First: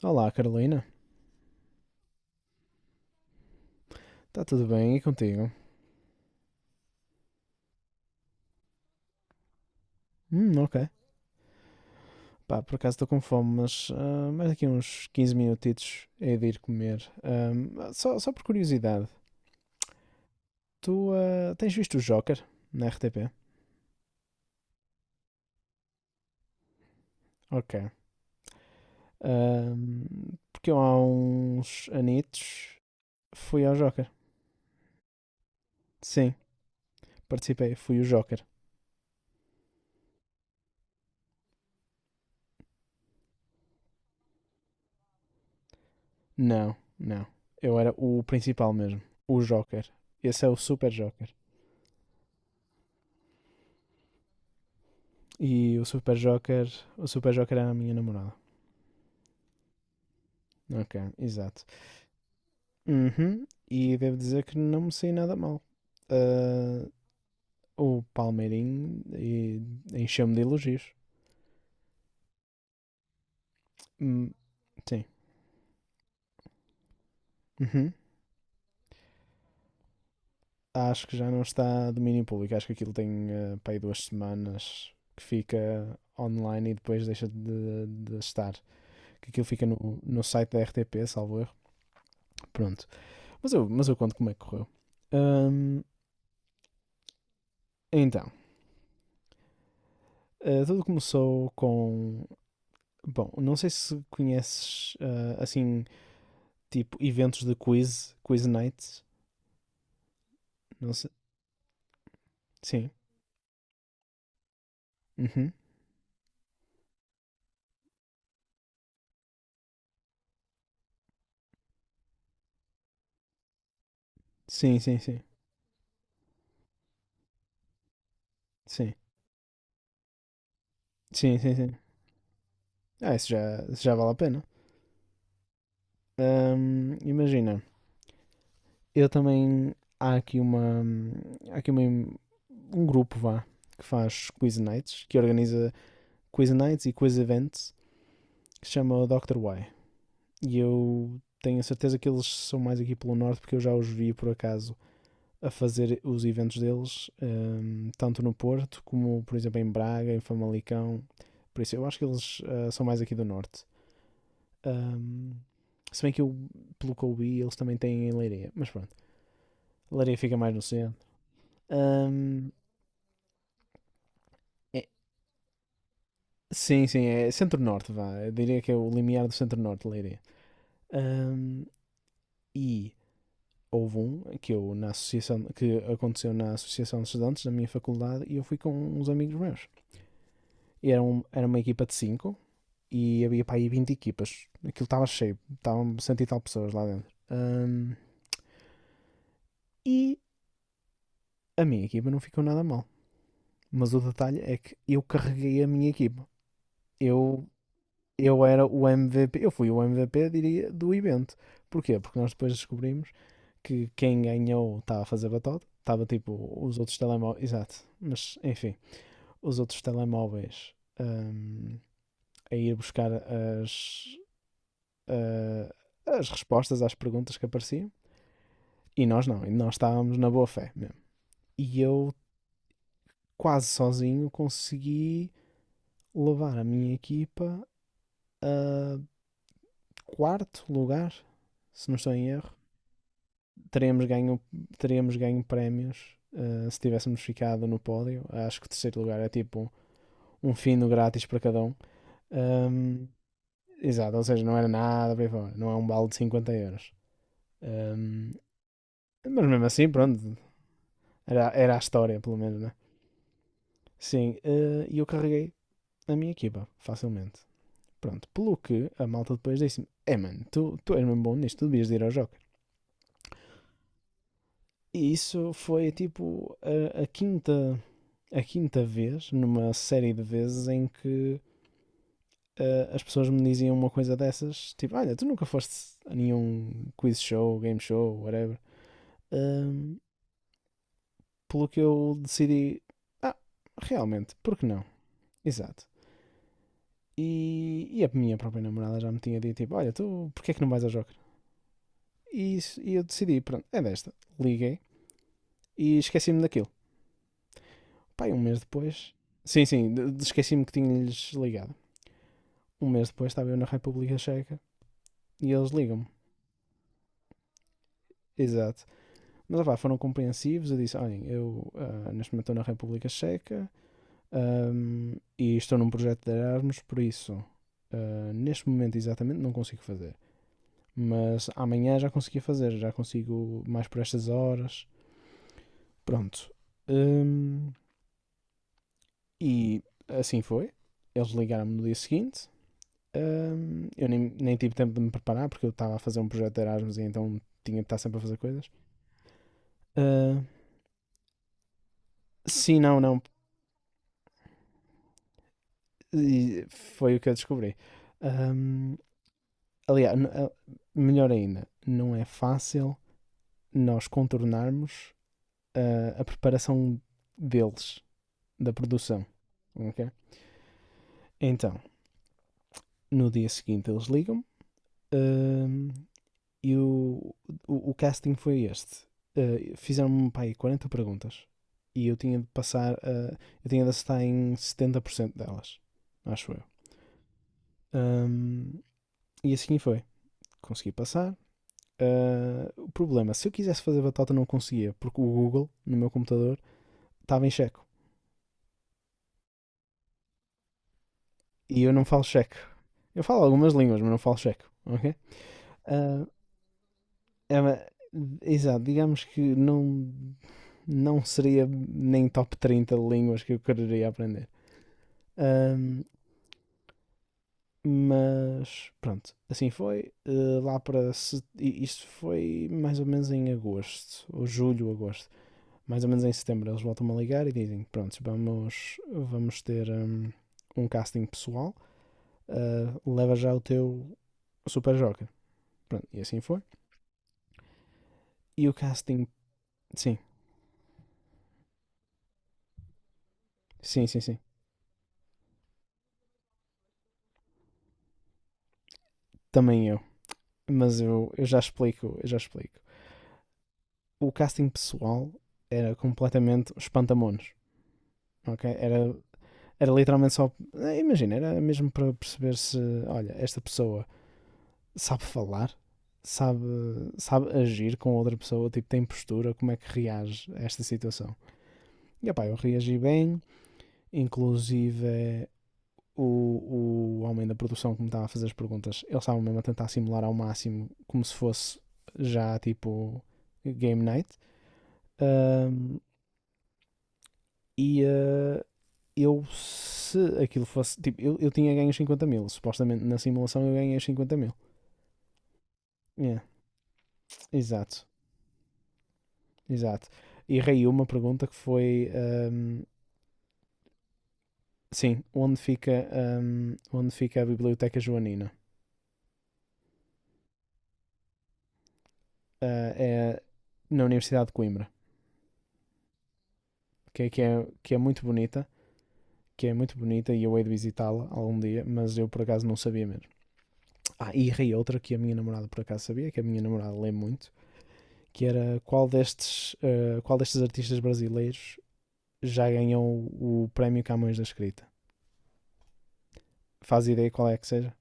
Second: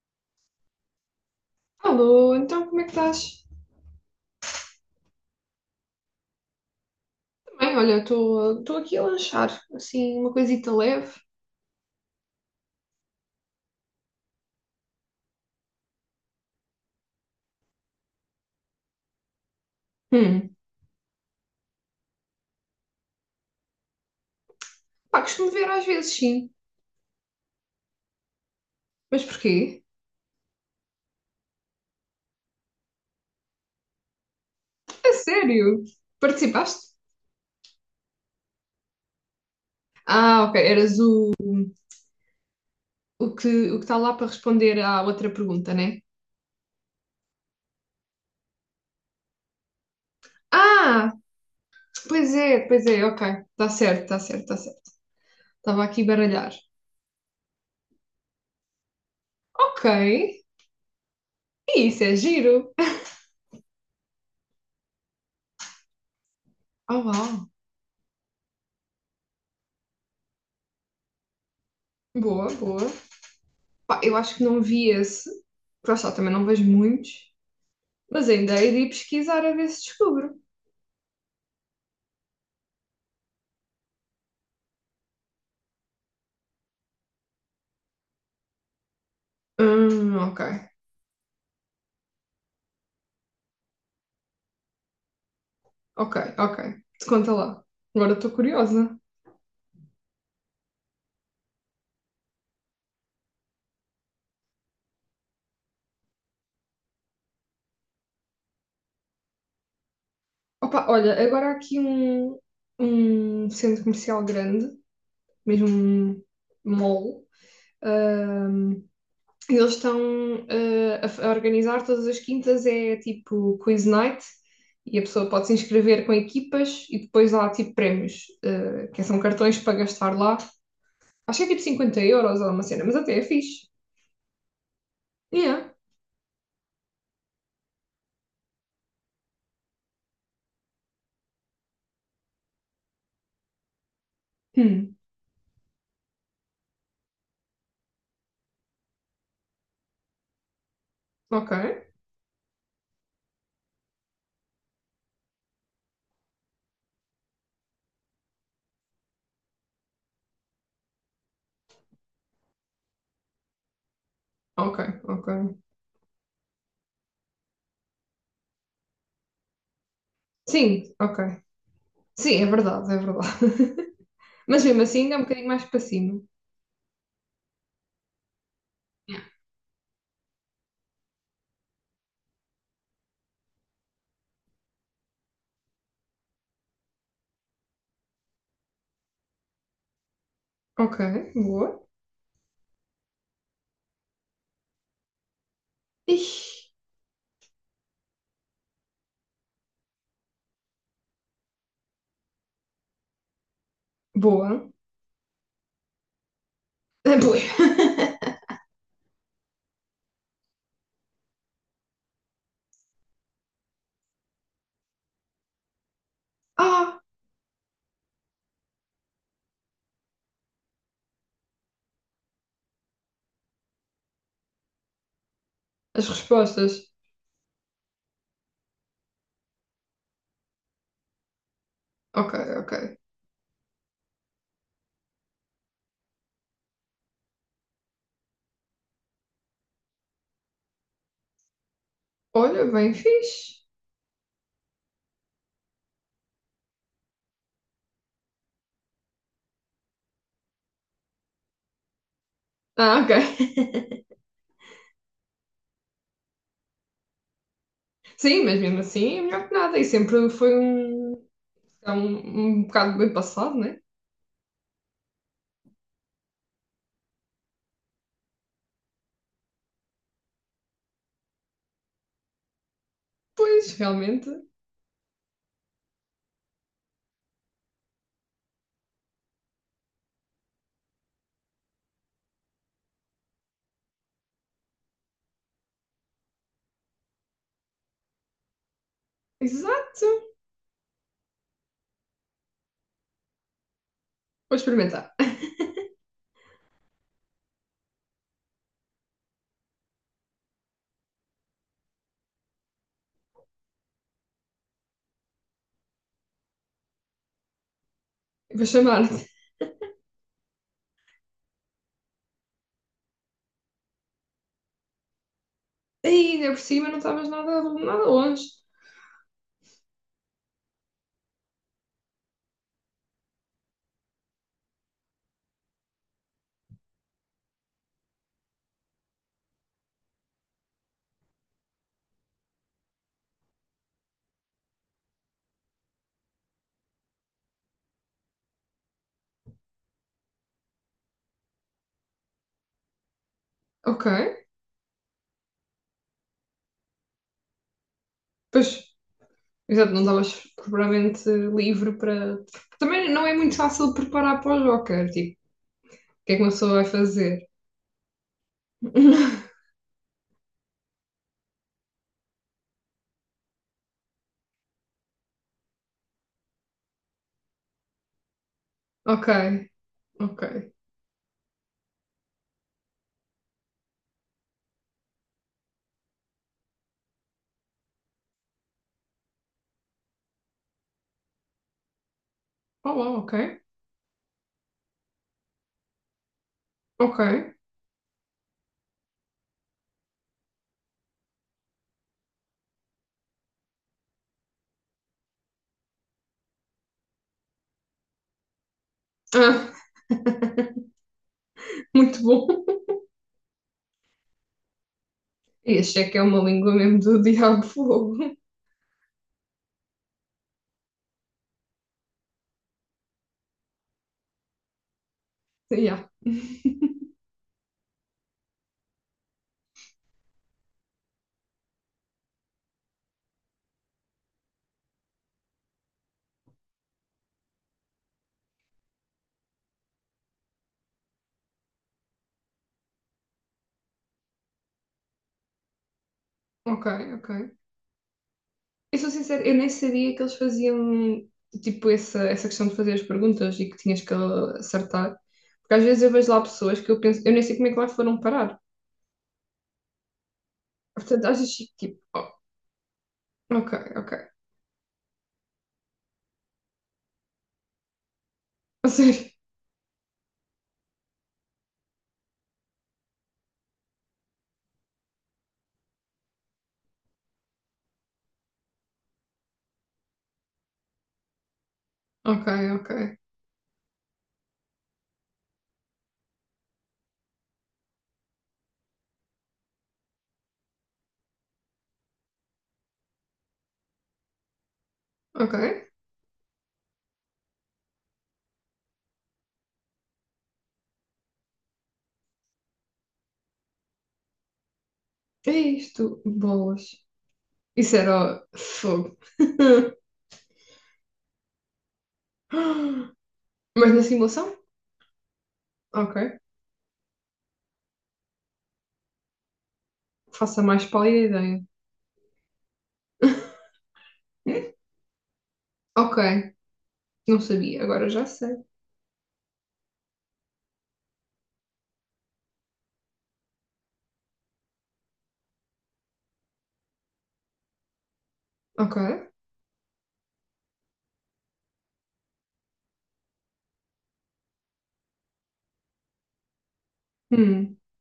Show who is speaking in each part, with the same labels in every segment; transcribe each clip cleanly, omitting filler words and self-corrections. Speaker 1: Olá, Carolina.
Speaker 2: Alô, então como é que estás?
Speaker 1: Está tudo bem? E contigo?
Speaker 2: Também, olha, estou aqui a lanchar, assim, uma coisita
Speaker 1: Ok.
Speaker 2: leve.
Speaker 1: Pá, por acaso estou com fome, mas mais daqui a uns 15 minutitos hei de ir comer. Só por curiosidade,
Speaker 2: Hum.
Speaker 1: tu tens visto o Joker na RTP?
Speaker 2: Pá, costumo ver às vezes, sim.
Speaker 1: Ok.
Speaker 2: Mas porquê?
Speaker 1: Porque eu há uns anitos fui ao Joker.
Speaker 2: É sério?
Speaker 1: Sim,
Speaker 2: Participaste?
Speaker 1: participei, fui o Joker.
Speaker 2: Ah, ok, eras o, o que o que está lá para responder à outra pergunta, né?
Speaker 1: Não, não. Eu era o principal mesmo. O Joker. Esse é o Super
Speaker 2: Ah,
Speaker 1: Joker.
Speaker 2: pois é, ok. Está certo, está certo, está certo.
Speaker 1: E
Speaker 2: Estava
Speaker 1: o
Speaker 2: aqui a
Speaker 1: Super
Speaker 2: baralhar.
Speaker 1: Joker, o Super Joker era a minha namorada.
Speaker 2: Ok,
Speaker 1: Ok, exato.
Speaker 2: isso é giro.
Speaker 1: Uhum. E devo dizer que não me saí nada mal. Ah,
Speaker 2: Oh, uau.
Speaker 1: o Palmeirinho encheu-me de elogios.
Speaker 2: Boa, boa. Pá, eu
Speaker 1: Hum,
Speaker 2: acho que não vi
Speaker 1: sim.
Speaker 2: esse. Porque lá está, também não vejo muitos.
Speaker 1: Uhum.
Speaker 2: Mas ainda hei de ir pesquisar a ver se descubro.
Speaker 1: Acho que já não está a domínio público. Acho que aquilo tem para aí 2 semanas que fica online e depois deixa de estar. Que aquilo fica no, no
Speaker 2: Ok,
Speaker 1: site da RTP, salvo erro. Pronto. Mas eu conto como é que correu. Hum,
Speaker 2: ok, ok. Te conta lá. Agora
Speaker 1: então,
Speaker 2: estou curiosa.
Speaker 1: ah, tudo começou com. Bom, não sei se conheces assim tipo eventos de quiz nights.
Speaker 2: Opa,
Speaker 1: Não sei.
Speaker 2: olha, agora há aqui um,
Speaker 1: Sim.
Speaker 2: um centro comercial grande,
Speaker 1: Uhum.
Speaker 2: mesmo um mall. Ahm, eles estão a organizar todas as quintas, é tipo quiz night,
Speaker 1: Sim,
Speaker 2: e
Speaker 1: sim,
Speaker 2: a
Speaker 1: sim.
Speaker 2: pessoa pode se inscrever com equipas e depois há tipo prémios, ah,
Speaker 1: Sim.
Speaker 2: que são cartões para gastar lá.
Speaker 1: Sim,
Speaker 2: Acho que é
Speaker 1: sim,
Speaker 2: tipo
Speaker 1: sim.
Speaker 2: 50€ ou uma cena, mas
Speaker 1: Ah,
Speaker 2: até é
Speaker 1: isso já,
Speaker 2: fixe.
Speaker 1: isso já vale a pena.
Speaker 2: Yeah.
Speaker 1: Imagina, eu também há aqui um grupo vá que faz quiz nights, que organiza quiz nights e quiz events, que se chama o Dr. Y. E eu
Speaker 2: Ok,
Speaker 1: tenho a certeza que eles são mais aqui pelo norte porque eu já os vi por acaso a fazer os eventos deles, tanto no Porto como, por exemplo, em Braga, em Famalicão. Por isso, eu acho que eles são mais aqui do Norte.
Speaker 2: ok, ok.
Speaker 1: Hum, se bem que eu, pelo que eu vi, eles também têm em Leiria. Mas pronto, Leiria fica mais no
Speaker 2: Sim,
Speaker 1: centro.
Speaker 2: ok. Sim, é
Speaker 1: Hum,
Speaker 2: verdade, é verdade. Mas mesmo
Speaker 1: é-
Speaker 2: assim é um bocadinho mais para cima.
Speaker 1: sim, sim, é centro-norte, vá. Eu diria que é o limiar do centro-norte, Leiria. Hum, e houve um que eu, na associação, que aconteceu na Associação de Estudantes da minha faculdade e eu fui com uns amigos meus. E
Speaker 2: Ok,
Speaker 1: era uma
Speaker 2: boa.
Speaker 1: equipa de cinco e havia para aí 20 equipas. Aquilo estava cheio, estavam cento e tal
Speaker 2: Ixi,
Speaker 1: pessoas lá dentro. E a minha equipa não ficou nada mal. Mas o detalhe é
Speaker 2: boa.
Speaker 1: que eu carreguei a minha equipa.
Speaker 2: É boa.
Speaker 1: Eu, eu era o MVP, eu fui o MVP, diria, do evento. Porquê? Porque nós depois descobrimos que quem ganhou estava a fazer batota, estava tipo os outros
Speaker 2: Ah,
Speaker 1: telemóveis, exato, mas enfim, os outros telemóveis hum, a ir buscar ah,
Speaker 2: as
Speaker 1: as respostas
Speaker 2: respostas.
Speaker 1: às perguntas que apareciam. E nós não, e nós estávamos na boa fé mesmo. E eu,
Speaker 2: Ok, ok.
Speaker 1: quase sozinho, consegui levar a minha equipa a quarto lugar, se não estou em erro.
Speaker 2: Olha, bem fixe.
Speaker 1: Teríamos ganho, teríamos ganho prémios se tivéssemos ficado no pódio. Acho que o terceiro lugar é tipo um fino grátis para cada um.
Speaker 2: Ah,
Speaker 1: Um,
Speaker 2: ok.
Speaker 1: exato, ou seja, não era nada para aí fora, não é um balde de 50 euros. Um,
Speaker 2: Sim, mas mesmo assim é
Speaker 1: mas
Speaker 2: melhor que
Speaker 1: mesmo
Speaker 2: nada. E
Speaker 1: assim,
Speaker 2: sempre
Speaker 1: pronto,
Speaker 2: foi um,
Speaker 1: era a
Speaker 2: é
Speaker 1: história, pelo
Speaker 2: um,
Speaker 1: menos,
Speaker 2: um
Speaker 1: né?
Speaker 2: bocado bem passado, né?
Speaker 1: Sim, e eu carreguei a minha equipa, facilmente. Pronto, pelo que a malta depois disse-me: É mano, tu és mesmo bom nisto, tu devias de ir ao Joker.
Speaker 2: Pois, realmente.
Speaker 1: E isso foi tipo a quinta vez, numa série de vezes, em que as pessoas me diziam uma coisa dessas: Tipo, olha, tu nunca foste a nenhum quiz show, game show, whatever. Ahm,
Speaker 2: Exato.
Speaker 1: pelo que eu decidi: Ah, realmente, por
Speaker 2: Vou
Speaker 1: que não?
Speaker 2: experimentar.
Speaker 1: Exato. E a minha própria namorada já me tinha dito: Tipo, olha, tu, porquê é que não vais ao Joker? E eu decidi: Pronto, é desta. Liguei e esqueci-me daquilo. Pá, um mês
Speaker 2: Vou
Speaker 1: depois.
Speaker 2: chamar-te.
Speaker 1: Sim, sim, esqueci-me que tinha-lhes ligado. Um mês depois estava eu na República Checa e eles ligam-me.
Speaker 2: Ai, ainda por cima não estavas nada, nada longe.
Speaker 1: Exato. Mas opá, foram compreensivos. Eu disse: olhem, eu neste momento estou na República Checa e estou num projeto de Erasmus, por isso neste momento exatamente não consigo fazer. Mas amanhã já conseguia fazer, já consigo mais por estas horas. Pronto. Ahm, e assim foi. Eles ligaram-me no dia seguinte.
Speaker 2: Ok.
Speaker 1: Eu nem tive tempo de me preparar porque eu estava a fazer um projeto de Erasmus e então tinha de estar sempre a fazer
Speaker 2: Pois.
Speaker 1: coisas.
Speaker 2: Exato, não
Speaker 1: Ah,
Speaker 2: estavas propriamente livre para.
Speaker 1: sim, não,
Speaker 2: Também
Speaker 1: não.
Speaker 2: não é muito fácil preparar para o Joker, tipo, o que é que uma
Speaker 1: E
Speaker 2: pessoa vai
Speaker 1: foi o que eu
Speaker 2: fazer?
Speaker 1: descobri. Ahm, Aliás, melhor ainda, não é fácil nós contornarmos a preparação deles, da produção.
Speaker 2: Ok,
Speaker 1: Ok?
Speaker 2: ok.
Speaker 1: Então, no dia seguinte eles ligam-me. ahm, E o casting foi este. Fizeram-me pá, aí 40 perguntas e eu tinha de passar,
Speaker 2: Olá, ok,
Speaker 1: eu tinha de acertar em 70% delas, acho eu.
Speaker 2: ok.
Speaker 1: Um, e assim foi. Consegui passar. O problema, se eu quisesse fazer batota, não conseguia, porque o Google, no meu computador, estava em checo.
Speaker 2: Ah,
Speaker 1: E eu não falo
Speaker 2: muito bom.
Speaker 1: checo. Eu falo algumas línguas, mas não falo checo, ok?
Speaker 2: E achei que é
Speaker 1: Uh,
Speaker 2: uma língua mesmo do
Speaker 1: É,
Speaker 2: diabo fogo.
Speaker 1: exato, digamos que não, não seria nem top 30 de línguas que eu quereria aprender. Ahm,
Speaker 2: Yeah,
Speaker 1: mas pronto, assim foi. Eh, lá para. Se- i- Isto foi mais ou menos em agosto, ou julho, agosto. Mais ou menos em setembro eles voltam-me a ligar e dizem: Pronto, vamos ter um casting pessoal, leva já o teu Super Joker. Pronto, e assim foi.
Speaker 2: ok, ok.
Speaker 1: E o
Speaker 2: Eu sou
Speaker 1: casting.
Speaker 2: sincera, eu nem sabia
Speaker 1: Sim,
Speaker 2: que eles faziam, tipo, essa questão de fazer as perguntas e que tinhas
Speaker 1: sim,
Speaker 2: que
Speaker 1: sim, sim.
Speaker 2: acertar. Porque às vezes eu vejo lá pessoas que eu penso, eu nem sei como é que lá foram parar.
Speaker 1: Também eu. Mas
Speaker 2: Portanto,
Speaker 1: eu,
Speaker 2: às
Speaker 1: eu
Speaker 2: vezes
Speaker 1: já
Speaker 2: fico tipo,
Speaker 1: explico, eu
Speaker 2: oh,
Speaker 1: já explico.
Speaker 2: ok,
Speaker 1: O
Speaker 2: ok.
Speaker 1: casting pessoal era completamente espantamonos, ok?
Speaker 2: A
Speaker 1: Era,
Speaker 2: sério.
Speaker 1: era literalmente só, imagina, era mesmo para perceber se, olha, esta pessoa sabe falar, sabe, sabe agir com outra pessoa, tipo, tem postura, como é que reage a esta situação. E opá,
Speaker 2: Ok,
Speaker 1: eu
Speaker 2: ok,
Speaker 1: reagi bem, inclusive o homem da produção que me estava a fazer as perguntas, ele estava mesmo a tentar simular ao máximo como se fosse já tipo game night.
Speaker 2: ok.
Speaker 1: Ahm, e eu, se aquilo fosse. Tipo, eu tinha ganho 50.000. Supostamente na simulação eu ganhei 50.000.
Speaker 2: Que é isto?
Speaker 1: Yeah,
Speaker 2: Bolas. Isso
Speaker 1: exato,
Speaker 2: era fogo.
Speaker 1: exato. Errei uma pergunta que foi:
Speaker 2: Mas na simulação?
Speaker 1: sim, onde fica,
Speaker 2: Ok.
Speaker 1: ahm, onde fica a Biblioteca Joanina?
Speaker 2: Faça mais pálida ideia.
Speaker 1: Ah, é na Universidade de Coimbra,
Speaker 2: Ok.
Speaker 1: que é,
Speaker 2: Não
Speaker 1: que, é,
Speaker 2: sabia,
Speaker 1: que é
Speaker 2: agora
Speaker 1: muito
Speaker 2: já sei.
Speaker 1: bonita. Que é muito bonita e eu hei de visitá-la algum dia, mas eu por acaso não sabia mesmo. Ah, e errei outra que a minha namorada por acaso sabia, que a minha namorada lê muito, que era
Speaker 2: Ok.
Speaker 1: qual destes artistas brasileiros já ganhou o prémio Camões da Escrita. Faz ideia qual é que
Speaker 2: Hum.
Speaker 1: seja?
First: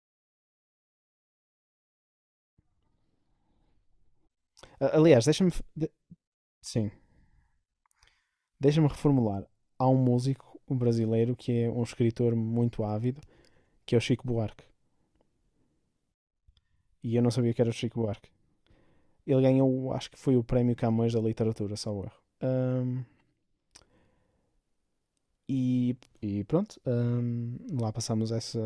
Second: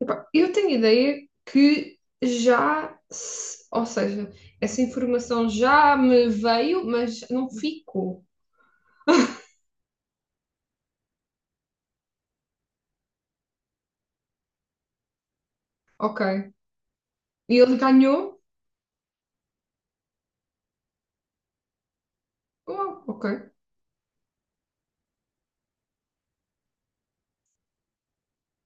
Speaker 2: Epá, eu tenho ideia que já. Se- Ou seja, essa
Speaker 1: Aliás,
Speaker 2: informação
Speaker 1: de-
Speaker 2: já me veio,
Speaker 1: sim,
Speaker 2: mas não ficou.
Speaker 1: deixa-me reformular. Há um músico brasileiro que é um escritor muito ávido, que é o Chico Buarque.
Speaker 2: Ok.
Speaker 1: E eu não sabia
Speaker 2: E
Speaker 1: que era o
Speaker 2: ele
Speaker 1: Chico Buarque.
Speaker 2: ganhou?
Speaker 1: Ele ganhou, acho que foi o prémio Camões da Literatura, salvo erro.
Speaker 2: Uau, ok.
Speaker 1: E, e pronto, lá passamos essa,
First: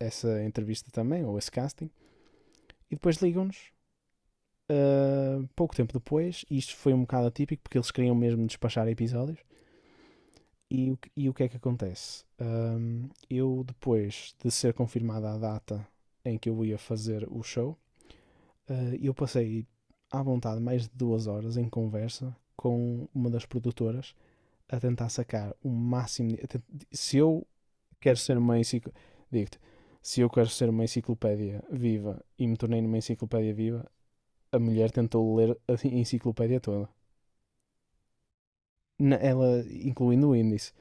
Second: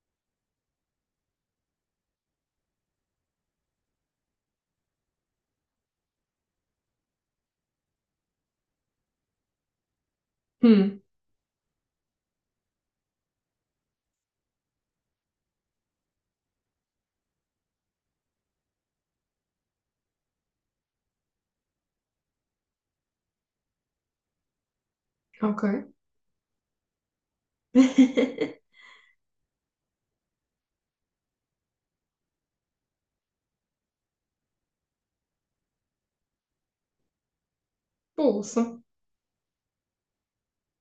Speaker 1: essa entrevista também, ou esse casting. E depois ligam-nos pouco tempo depois, e isto foi um bocado atípico porque eles queriam mesmo despachar episódios. E o,
Speaker 2: Hum.
Speaker 1: que- e o que é que acontece? Eu, depois de ser confirmada a data em que eu ia fazer o show, eu passei à vontade mais de 2 horas em conversa com uma das produtoras a tentar sacar
Speaker 2: Ok.
Speaker 1: o máximo. Se eu quero ser uma enciclopédia. Digo-te, se eu quero ser uma enciclopédia viva e me tornei numa enciclopédia viva, a mulher tentou ler a enciclopédia toda.
Speaker 2: Bolsa.
Speaker 1: Ela, incluindo o índice,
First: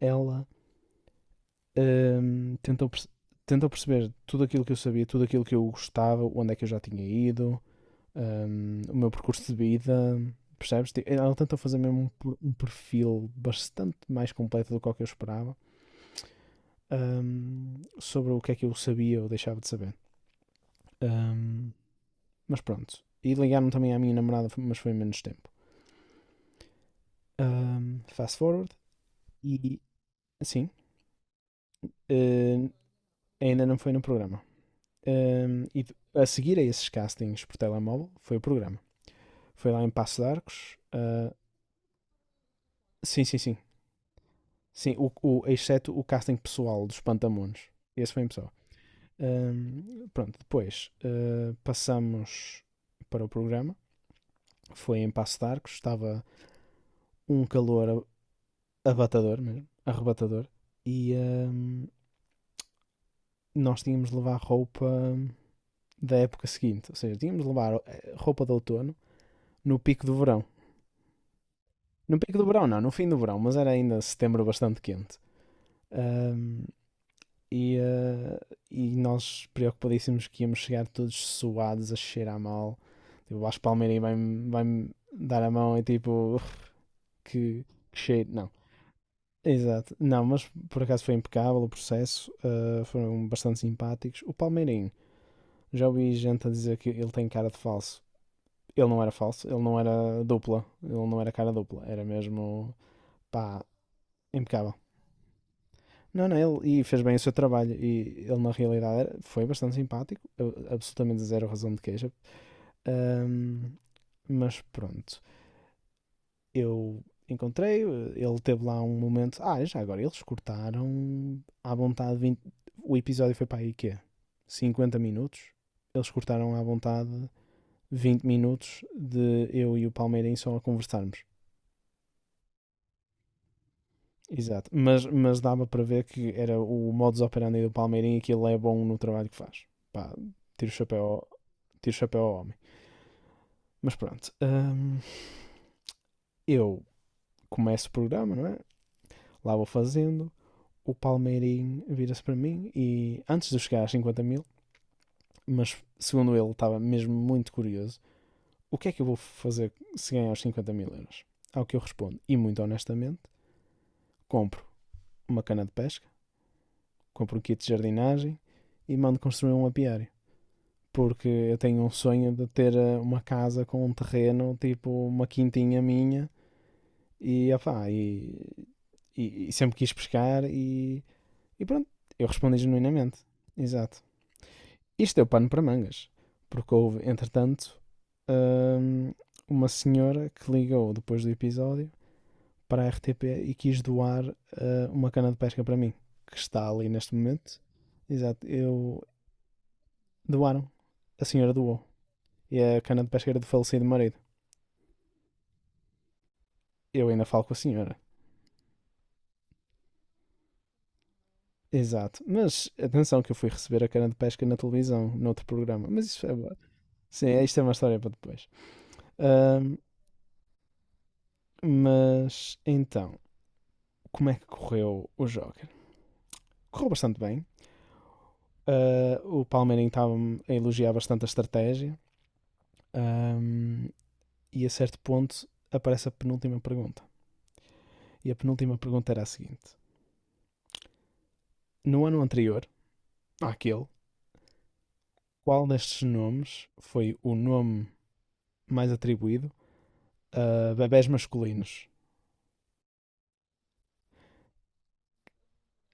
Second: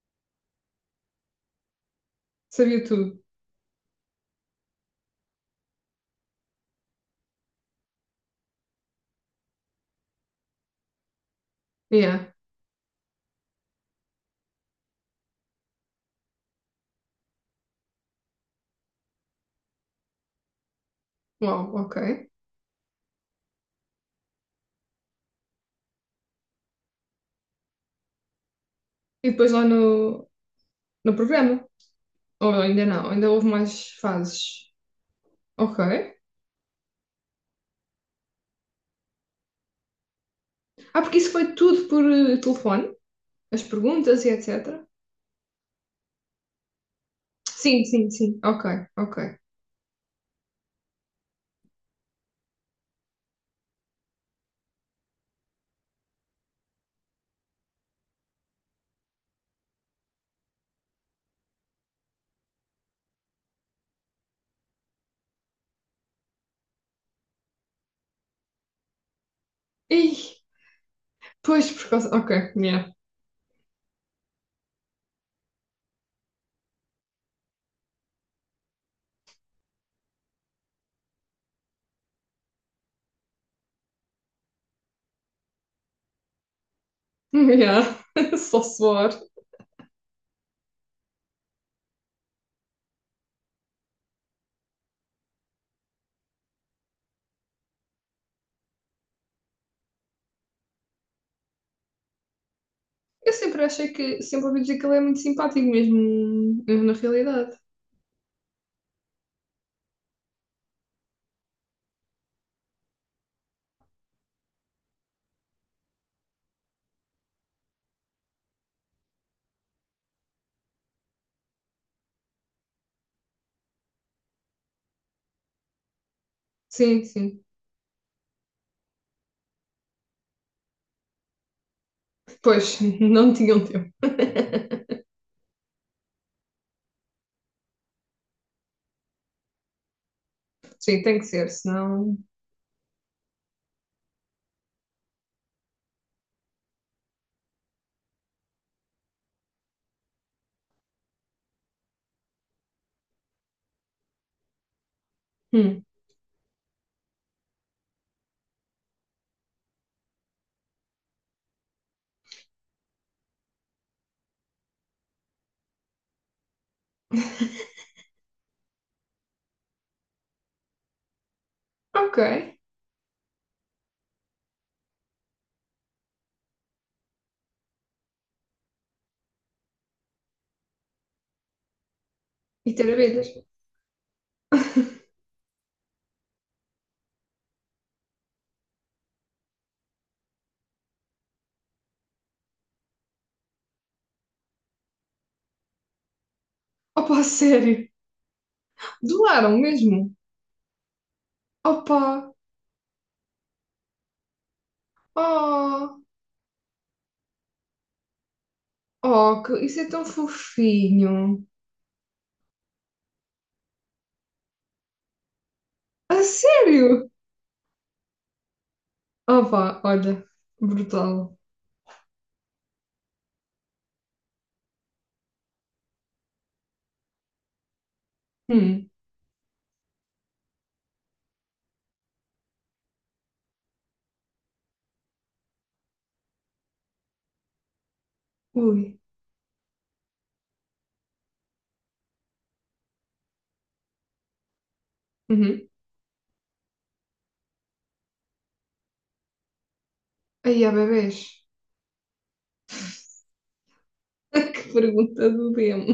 Speaker 1: ela hum,
Speaker 2: Sabia
Speaker 1: tentou,
Speaker 2: tudo.
Speaker 1: tentou perceber tudo aquilo que eu sabia, tudo aquilo que eu gostava, onde é que eu já tinha ido, o meu percurso de vida, percebes? Tipo, ela tentou fazer mesmo
Speaker 2: Yeah.
Speaker 1: um perfil bastante mais completo do que o que eu esperava, hum, sobre o que é que eu sabia ou deixava de saber.
Speaker 2: Uau,
Speaker 1: Hum,
Speaker 2: ok.
Speaker 1: mas pronto. E ligaram também à minha namorada, mas foi em menos tempo. Fast forward.
Speaker 2: E depois lá
Speaker 1: E,
Speaker 2: no,
Speaker 1: assim,
Speaker 2: no programa. Ou
Speaker 1: eh,
Speaker 2: ainda não, ainda houve
Speaker 1: ainda não
Speaker 2: mais
Speaker 1: foi no programa.
Speaker 2: fases.
Speaker 1: Um,
Speaker 2: Ok.
Speaker 1: e a seguir a esses castings por telemóvel foi o programa. Foi lá em Passo de Arcos.
Speaker 2: Ah, porque isso
Speaker 1: ah,
Speaker 2: foi tudo por telefone,
Speaker 1: sim, sim, sim.
Speaker 2: as perguntas e etc.
Speaker 1: Sim, exceto o casting pessoal dos Pantamones.
Speaker 2: Sim, sim,
Speaker 1: Esse foi em
Speaker 2: sim.
Speaker 1: pessoal.
Speaker 2: Ok, ok.
Speaker 1: Pronto, depois passamos para o programa. Foi em Passo de Arcos. Estava um calor abatador mesmo, arrebatador. E nós tínhamos de levar roupa da época seguinte. Ou seja, tínhamos de levar roupa de outono no pico do
Speaker 2: Ih,
Speaker 1: verão.
Speaker 2: pois por causa.
Speaker 1: No
Speaker 2: Ok,
Speaker 1: pico do verão, não, no
Speaker 2: yeah.
Speaker 1: fim do verão, mas era ainda setembro bastante quente. Ahm, e, ah, e nós preocupadíssimos que íamos chegar todos suados, a cheirar mal. Tipo, o Vasco Palmeirim vai-me dar a mão e tipo, que,
Speaker 2: Yeah.
Speaker 1: que cheiro. Não.
Speaker 2: Só suor.
Speaker 1: Exato. Não, mas por acaso foi impecável o processo. Foram bastante simpáticos. O Palmeirim, já ouvi gente a dizer que ele tem cara de falso. Ele não era falso, ele não era dupla. Ele não era cara dupla. Era mesmo,
Speaker 2: Eu
Speaker 1: pá,
Speaker 2: sempre achei que, sempre ouvi
Speaker 1: impecável.
Speaker 2: dizer que ele é muito simpático,
Speaker 1: Não, não,
Speaker 2: mesmo,
Speaker 1: ele e
Speaker 2: mesmo na
Speaker 1: fez bem o seu
Speaker 2: realidade.
Speaker 1: trabalho. E ele, na realidade, foi bastante simpático, absolutamente zero razão de queixa. Ahm, mas pronto, eu encontrei, ele teve lá um momento. Ah, já agora, eles cortaram à vontade vinte. O episódio foi para aí quê? 50 minutos. Eles cortaram à
Speaker 2: Sim,
Speaker 1: vontade
Speaker 2: sim.
Speaker 1: 20 minutos de eu e o Palmeirense só a conversarmos.
Speaker 2: Pois, não tinham tempo.
Speaker 1: Exato, mas dava para ver que era o modus operandi do Palmeirinho e que ele é bom no trabalho que faz. Pá, tiro o
Speaker 2: Sim,
Speaker 1: chapéu,
Speaker 2: tem que
Speaker 1: ao-
Speaker 2: ser,
Speaker 1: tiro o
Speaker 2: senão.
Speaker 1: chapéu ao homem. Mas pronto, eu começo o programa, não é? Lá vou fazendo, o Palmeirinho vira-se para mim e antes de eu chegar às 50 mil, mas
Speaker 2: Hum.
Speaker 1: segundo ele estava mesmo muito curioso, o que é que eu vou fazer se ganhar os 50 mil euros? Ao que eu respondo, e muito honestamente, compro uma cana de pesca, compro um kit de jardinagem e mando construir um apiário. Porque eu tenho um
Speaker 2: Ok.
Speaker 1: sonho de ter uma casa com um terreno, tipo uma quintinha minha, e, opá, e, e sempre quis pescar e pronto, eu respondi
Speaker 2: E ter a
Speaker 1: genuinamente.
Speaker 2: vidas.
Speaker 1: Exato. Isto deu pano para mangas, porque houve, entretanto, hum, uma senhora que ligou depois do episódio para a RTP e quis doar uma cana de pesca para mim, que está ali neste
Speaker 2: Opa, a
Speaker 1: momento.
Speaker 2: sério.
Speaker 1: Exato, eu
Speaker 2: Doaram mesmo.
Speaker 1: doaram. A senhora doou.
Speaker 2: Opa!
Speaker 1: E a cana de pesca era do falecido marido.
Speaker 2: Oh!
Speaker 1: Eu ainda falo com a senhora.
Speaker 2: Oh, que- isso é tão fofinho!
Speaker 1: Exato. Mas atenção que eu fui receber a cana de pesca na televisão, noutro programa. Mas
Speaker 2: A
Speaker 1: isso é boa.
Speaker 2: sério?
Speaker 1: Sim, isto é uma história para depois. Ahm,
Speaker 2: Opa, olha, brutal.
Speaker 1: mas então, como é que correu o Joker? Correu bastante bem.
Speaker 2: Hum,
Speaker 1: Ah, o Palmeirinho estava a elogiar bastante a estratégia. Ahm, e a certo ponto aparece a penúltima pergunta. E a penúltima
Speaker 2: ui.
Speaker 1: pergunta era a seguinte: no ano anterior, àquele, qual
Speaker 2: Uhum.
Speaker 1: destes nomes foi o nome mais atribuído
Speaker 2: Aí há
Speaker 1: bebés
Speaker 2: bebês.
Speaker 1: masculinos.
Speaker 2: Que pergunta do demo.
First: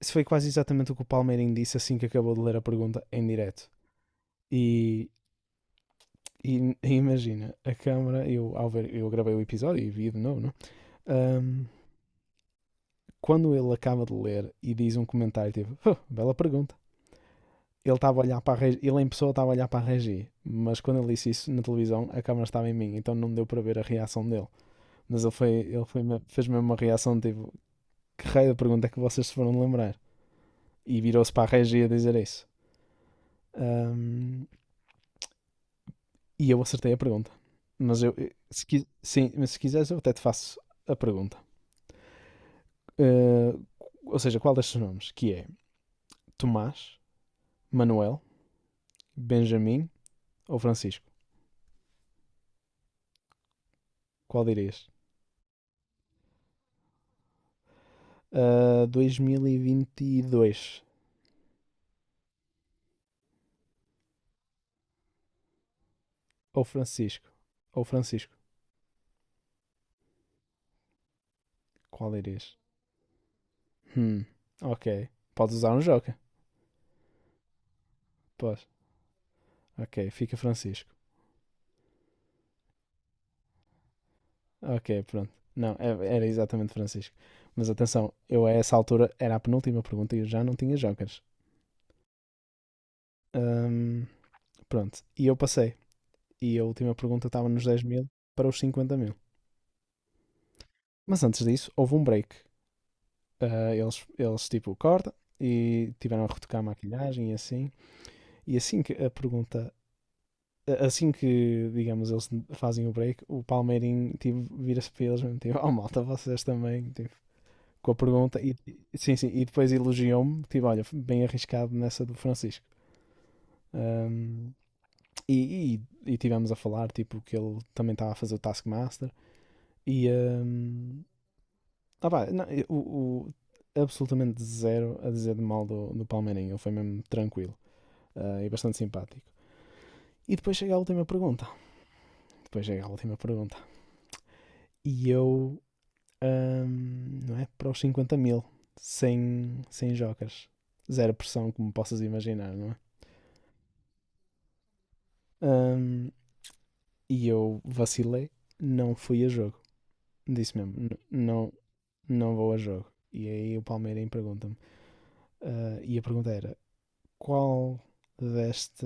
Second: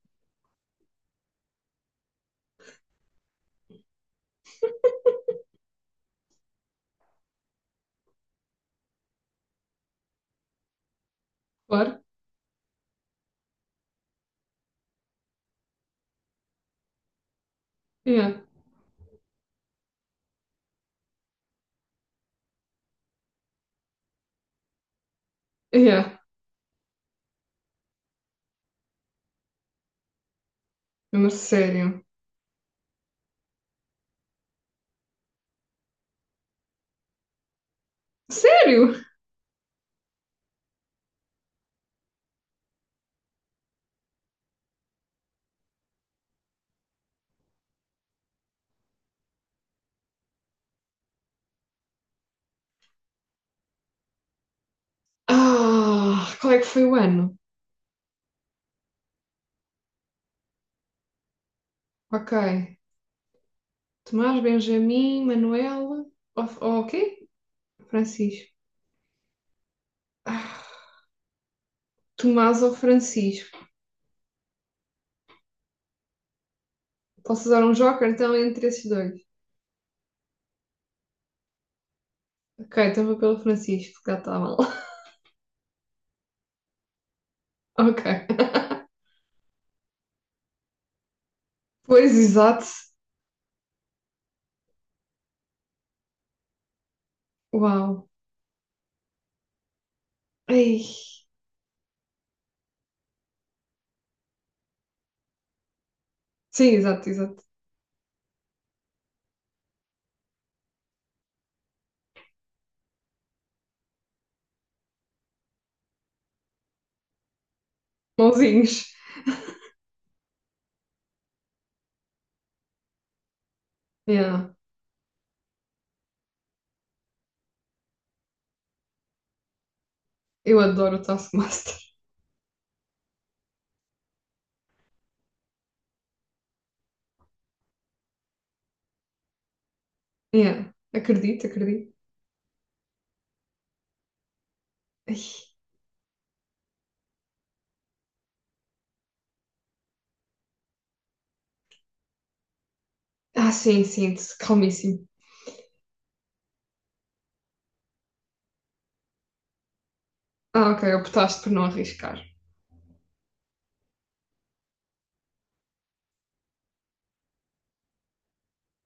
Speaker 1: Isso foi quase exatamente o que o Palmeirinho disse assim que acabou de ler a pergunta em direto. E, e imagina, a câmara, eu, ao ver, eu gravei o episódio e vi de novo, não? Um,
Speaker 2: Claro.
Speaker 1: quando ele acaba de ler e diz um comentário tipo, oh, bela pergunta. Ele estava a
Speaker 2: Yeah.
Speaker 1: olhar para a Regi, ele em pessoa estava a olhar para a Regi, mas quando ele disse isso na televisão, a câmera estava em mim, então não deu para ver a reação dele. Mas ele foi,
Speaker 2: Yeah.
Speaker 1: fez mesmo uma reação tipo, que raio da pergunta é que vocês se foram lembrar? E virou-se
Speaker 2: Mas
Speaker 1: para a Regi a
Speaker 2: sério.
Speaker 1: dizer isso. Ahm, e eu acertei a pergunta. Mas eu, se, qui-
Speaker 2: Sério?
Speaker 1: sim, mas se quiseres, eu até te faço a pergunta. Eh, ou seja, qual destes nomes? Que é Tomás, Manuel, Benjamin ou Francisco? Qual dirias?
Speaker 2: Ah, qual é que foi o ano?
Speaker 1: 2022.
Speaker 2: Ok. Tomás, Benjamin, Manuel.
Speaker 1: Ou
Speaker 2: Ou o quê?
Speaker 1: Francisco. Ou Francisco.
Speaker 2: Francisco. Ah,
Speaker 1: Qual dirias?
Speaker 2: Tomás ou Francisco?
Speaker 1: Hum, ok. Podes usar um joker.
Speaker 2: Posso usar um joker então
Speaker 1: Podes.
Speaker 2: entre esses dois?
Speaker 1: Ok, fica Francisco.
Speaker 2: Ok, então vou pelo Francisco, já está mal.
Speaker 1: Ok, pronto. Não, é- era exatamente Francisco. Mas atenção,
Speaker 2: Ok.
Speaker 1: eu a essa altura era a penúltima pergunta e eu já não tinha jokers.
Speaker 2: Pois, exato.
Speaker 1: Ahm, pronto, e eu passei. E a última pergunta estava nos dez
Speaker 2: Uau.
Speaker 1: mil para os 50.000.
Speaker 2: Ei.
Speaker 1: Mas antes disso, houve um break. Ah, tipo, corta e tiveram a retocar a
Speaker 2: Sim, exato,
Speaker 1: maquilhagem e
Speaker 2: exato.
Speaker 1: assim. E assim que a pergunta. Assim que, digamos, eles fazem o break, o Palmeirinho tipo, vira-se para eles mesmo, tipo, oh malta, vocês também, tipo, com a pergunta. E,
Speaker 2: Mãozinhos.
Speaker 1: sim, sim, e depois elogiou-me, tipo, olha, bem arriscado nessa do Francisco.
Speaker 2: Yeah.
Speaker 1: Ahm, e, e tivemos a falar, tipo, que ele também estava a fazer o Taskmaster. E
Speaker 2: Eu adoro o Taskmaster.
Speaker 1: ah, pá, não, absolutamente zero a dizer de mal do, do Palmeirinho. Ele foi mesmo tranquilo, ah, e bastante simpático. E depois
Speaker 2: Yeah.
Speaker 1: chega a última pergunta.
Speaker 2: Acredito, acredito.
Speaker 1: Depois chega a última pergunta. E
Speaker 2: Ai.
Speaker 1: eu, não é? Para os 50 mil, sem, sem jocas. Zero pressão, como possas imaginar, não é?
Speaker 2: Ah, sim, sim, calmíssimo.
Speaker 1: Hum, e eu vacilei, não fui a jogo. Disse
Speaker 2: Ah,
Speaker 1: mesmo,
Speaker 2: ok, optaste por
Speaker 1: Não,
Speaker 2: não arriscar.
Speaker 1: não vou a jogo. E aí o Palmeirinho pergunta-me. Ah, e a pergunta era: qual desta,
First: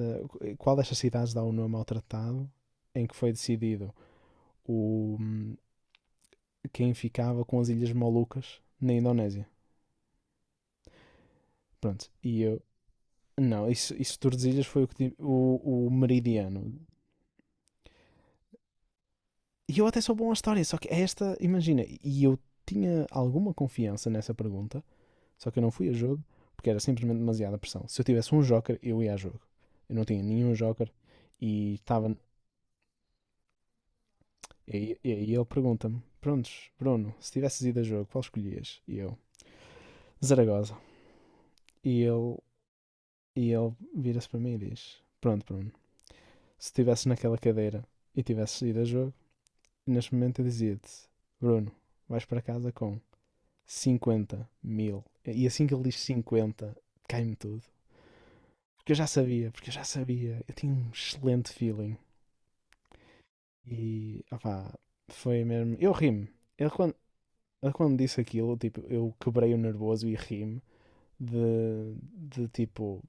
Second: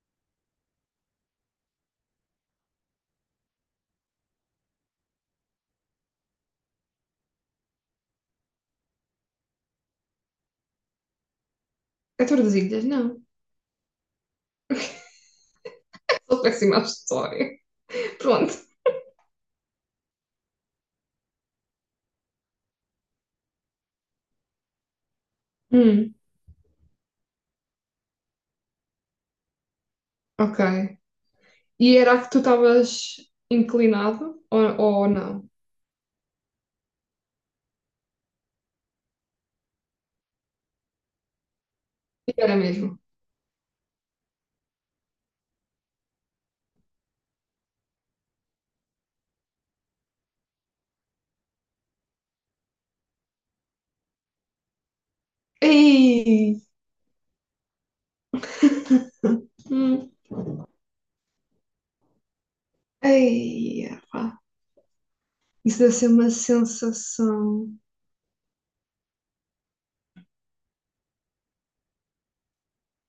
Speaker 1: qual destas cidades dá o nome ao tratado em que foi decidido o, quem ficava com as Ilhas Molucas na Indonésia? Pronto,
Speaker 2: É
Speaker 1: e eu.
Speaker 2: Tordesilhas? Não.
Speaker 1: Não, isso Tordesilhas foi o, que, o
Speaker 2: Sou
Speaker 1: meridiano.
Speaker 2: péssima à história. Pronto.
Speaker 1: E eu até sou bom à história, só que é esta, imagina, e eu tinha alguma confiança nessa pergunta, só que eu não fui a
Speaker 2: Hum,
Speaker 1: jogo porque era simplesmente demasiada pressão. Se eu tivesse um joker, eu ia a jogo. Eu não tinha nenhum
Speaker 2: ok.
Speaker 1: joker e
Speaker 2: E era
Speaker 1: estava.
Speaker 2: a que tu estavas inclinado ou
Speaker 1: E aí ele
Speaker 2: não?
Speaker 1: pergunta-me: prontos, Bruno, se tivesses ido a jogo, qual escolhias? E eu: Zaragoza. E ele,
Speaker 2: Era mesmo.
Speaker 1: e ele vira-se para mim e diz: pronto, Bruno, se estivesses naquela cadeira e tivesses ido a jogo, neste momento eu dizia-te: Bruno, vais para casa com 50.000. E assim que ele diz
Speaker 2: Ei,
Speaker 1: 50 cai-me tudo. Porque eu já sabia, porque eu já
Speaker 2: hum,
Speaker 1: sabia. Eu tinha um excelente feeling.
Speaker 2: ei, pá.
Speaker 1: E, opá, foi mesmo.
Speaker 2: Isso
Speaker 1: Eu
Speaker 2: deve ser
Speaker 1: ri-me.
Speaker 2: uma
Speaker 1: Ele quando, ele
Speaker 2: sensação.
Speaker 1: quando disse aquilo, tipo, eu quebrei o nervoso e ri-me. de, de tipo,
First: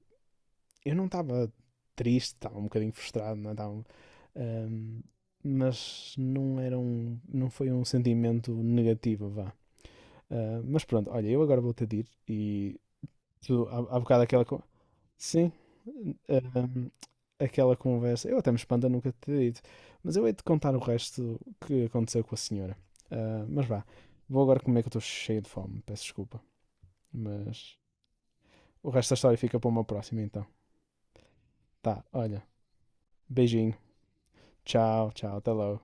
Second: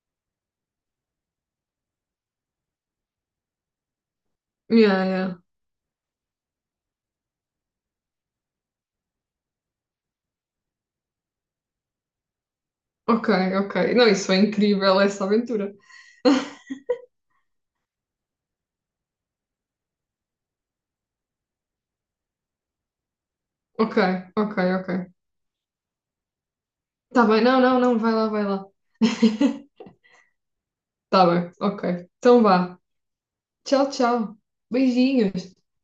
Speaker 1: eu não estava triste, estava um bocadinho frustrado, não estava, ahm,
Speaker 2: Yeah, yeah.
Speaker 1: mas não era um, não foi um sentimento negativo, vá. Ah, mas pronto, olha, eu agora vou-te de ir e
Speaker 2: Ok,
Speaker 1: tu,
Speaker 2: ok.
Speaker 1: há, há
Speaker 2: Não,
Speaker 1: bocado
Speaker 2: isso foi
Speaker 1: aquela,
Speaker 2: incrível, essa
Speaker 1: sim,
Speaker 2: aventura.
Speaker 1: ahm, aquela conversa, eu até me espanta nunca te ter dito, mas eu hei de contar o resto que aconteceu com a senhora. Ah, mas vá,
Speaker 2: Ok,
Speaker 1: vou
Speaker 2: ok,
Speaker 1: agora comer que
Speaker 2: ok.
Speaker 1: eu estou cheio de fome, peço desculpa,
Speaker 2: Tá bem, não,
Speaker 1: mas
Speaker 2: não, não, vai lá, vai lá.
Speaker 1: o resto da história fica para uma próxima então.
Speaker 2: Tá bem,
Speaker 1: Tá,
Speaker 2: ok.
Speaker 1: olha,
Speaker 2: Então vá.
Speaker 1: beijinho.
Speaker 2: Tchau, tchau.
Speaker 1: Tchau, tchau. Até
Speaker 2: Beijinhos.
Speaker 1: logo.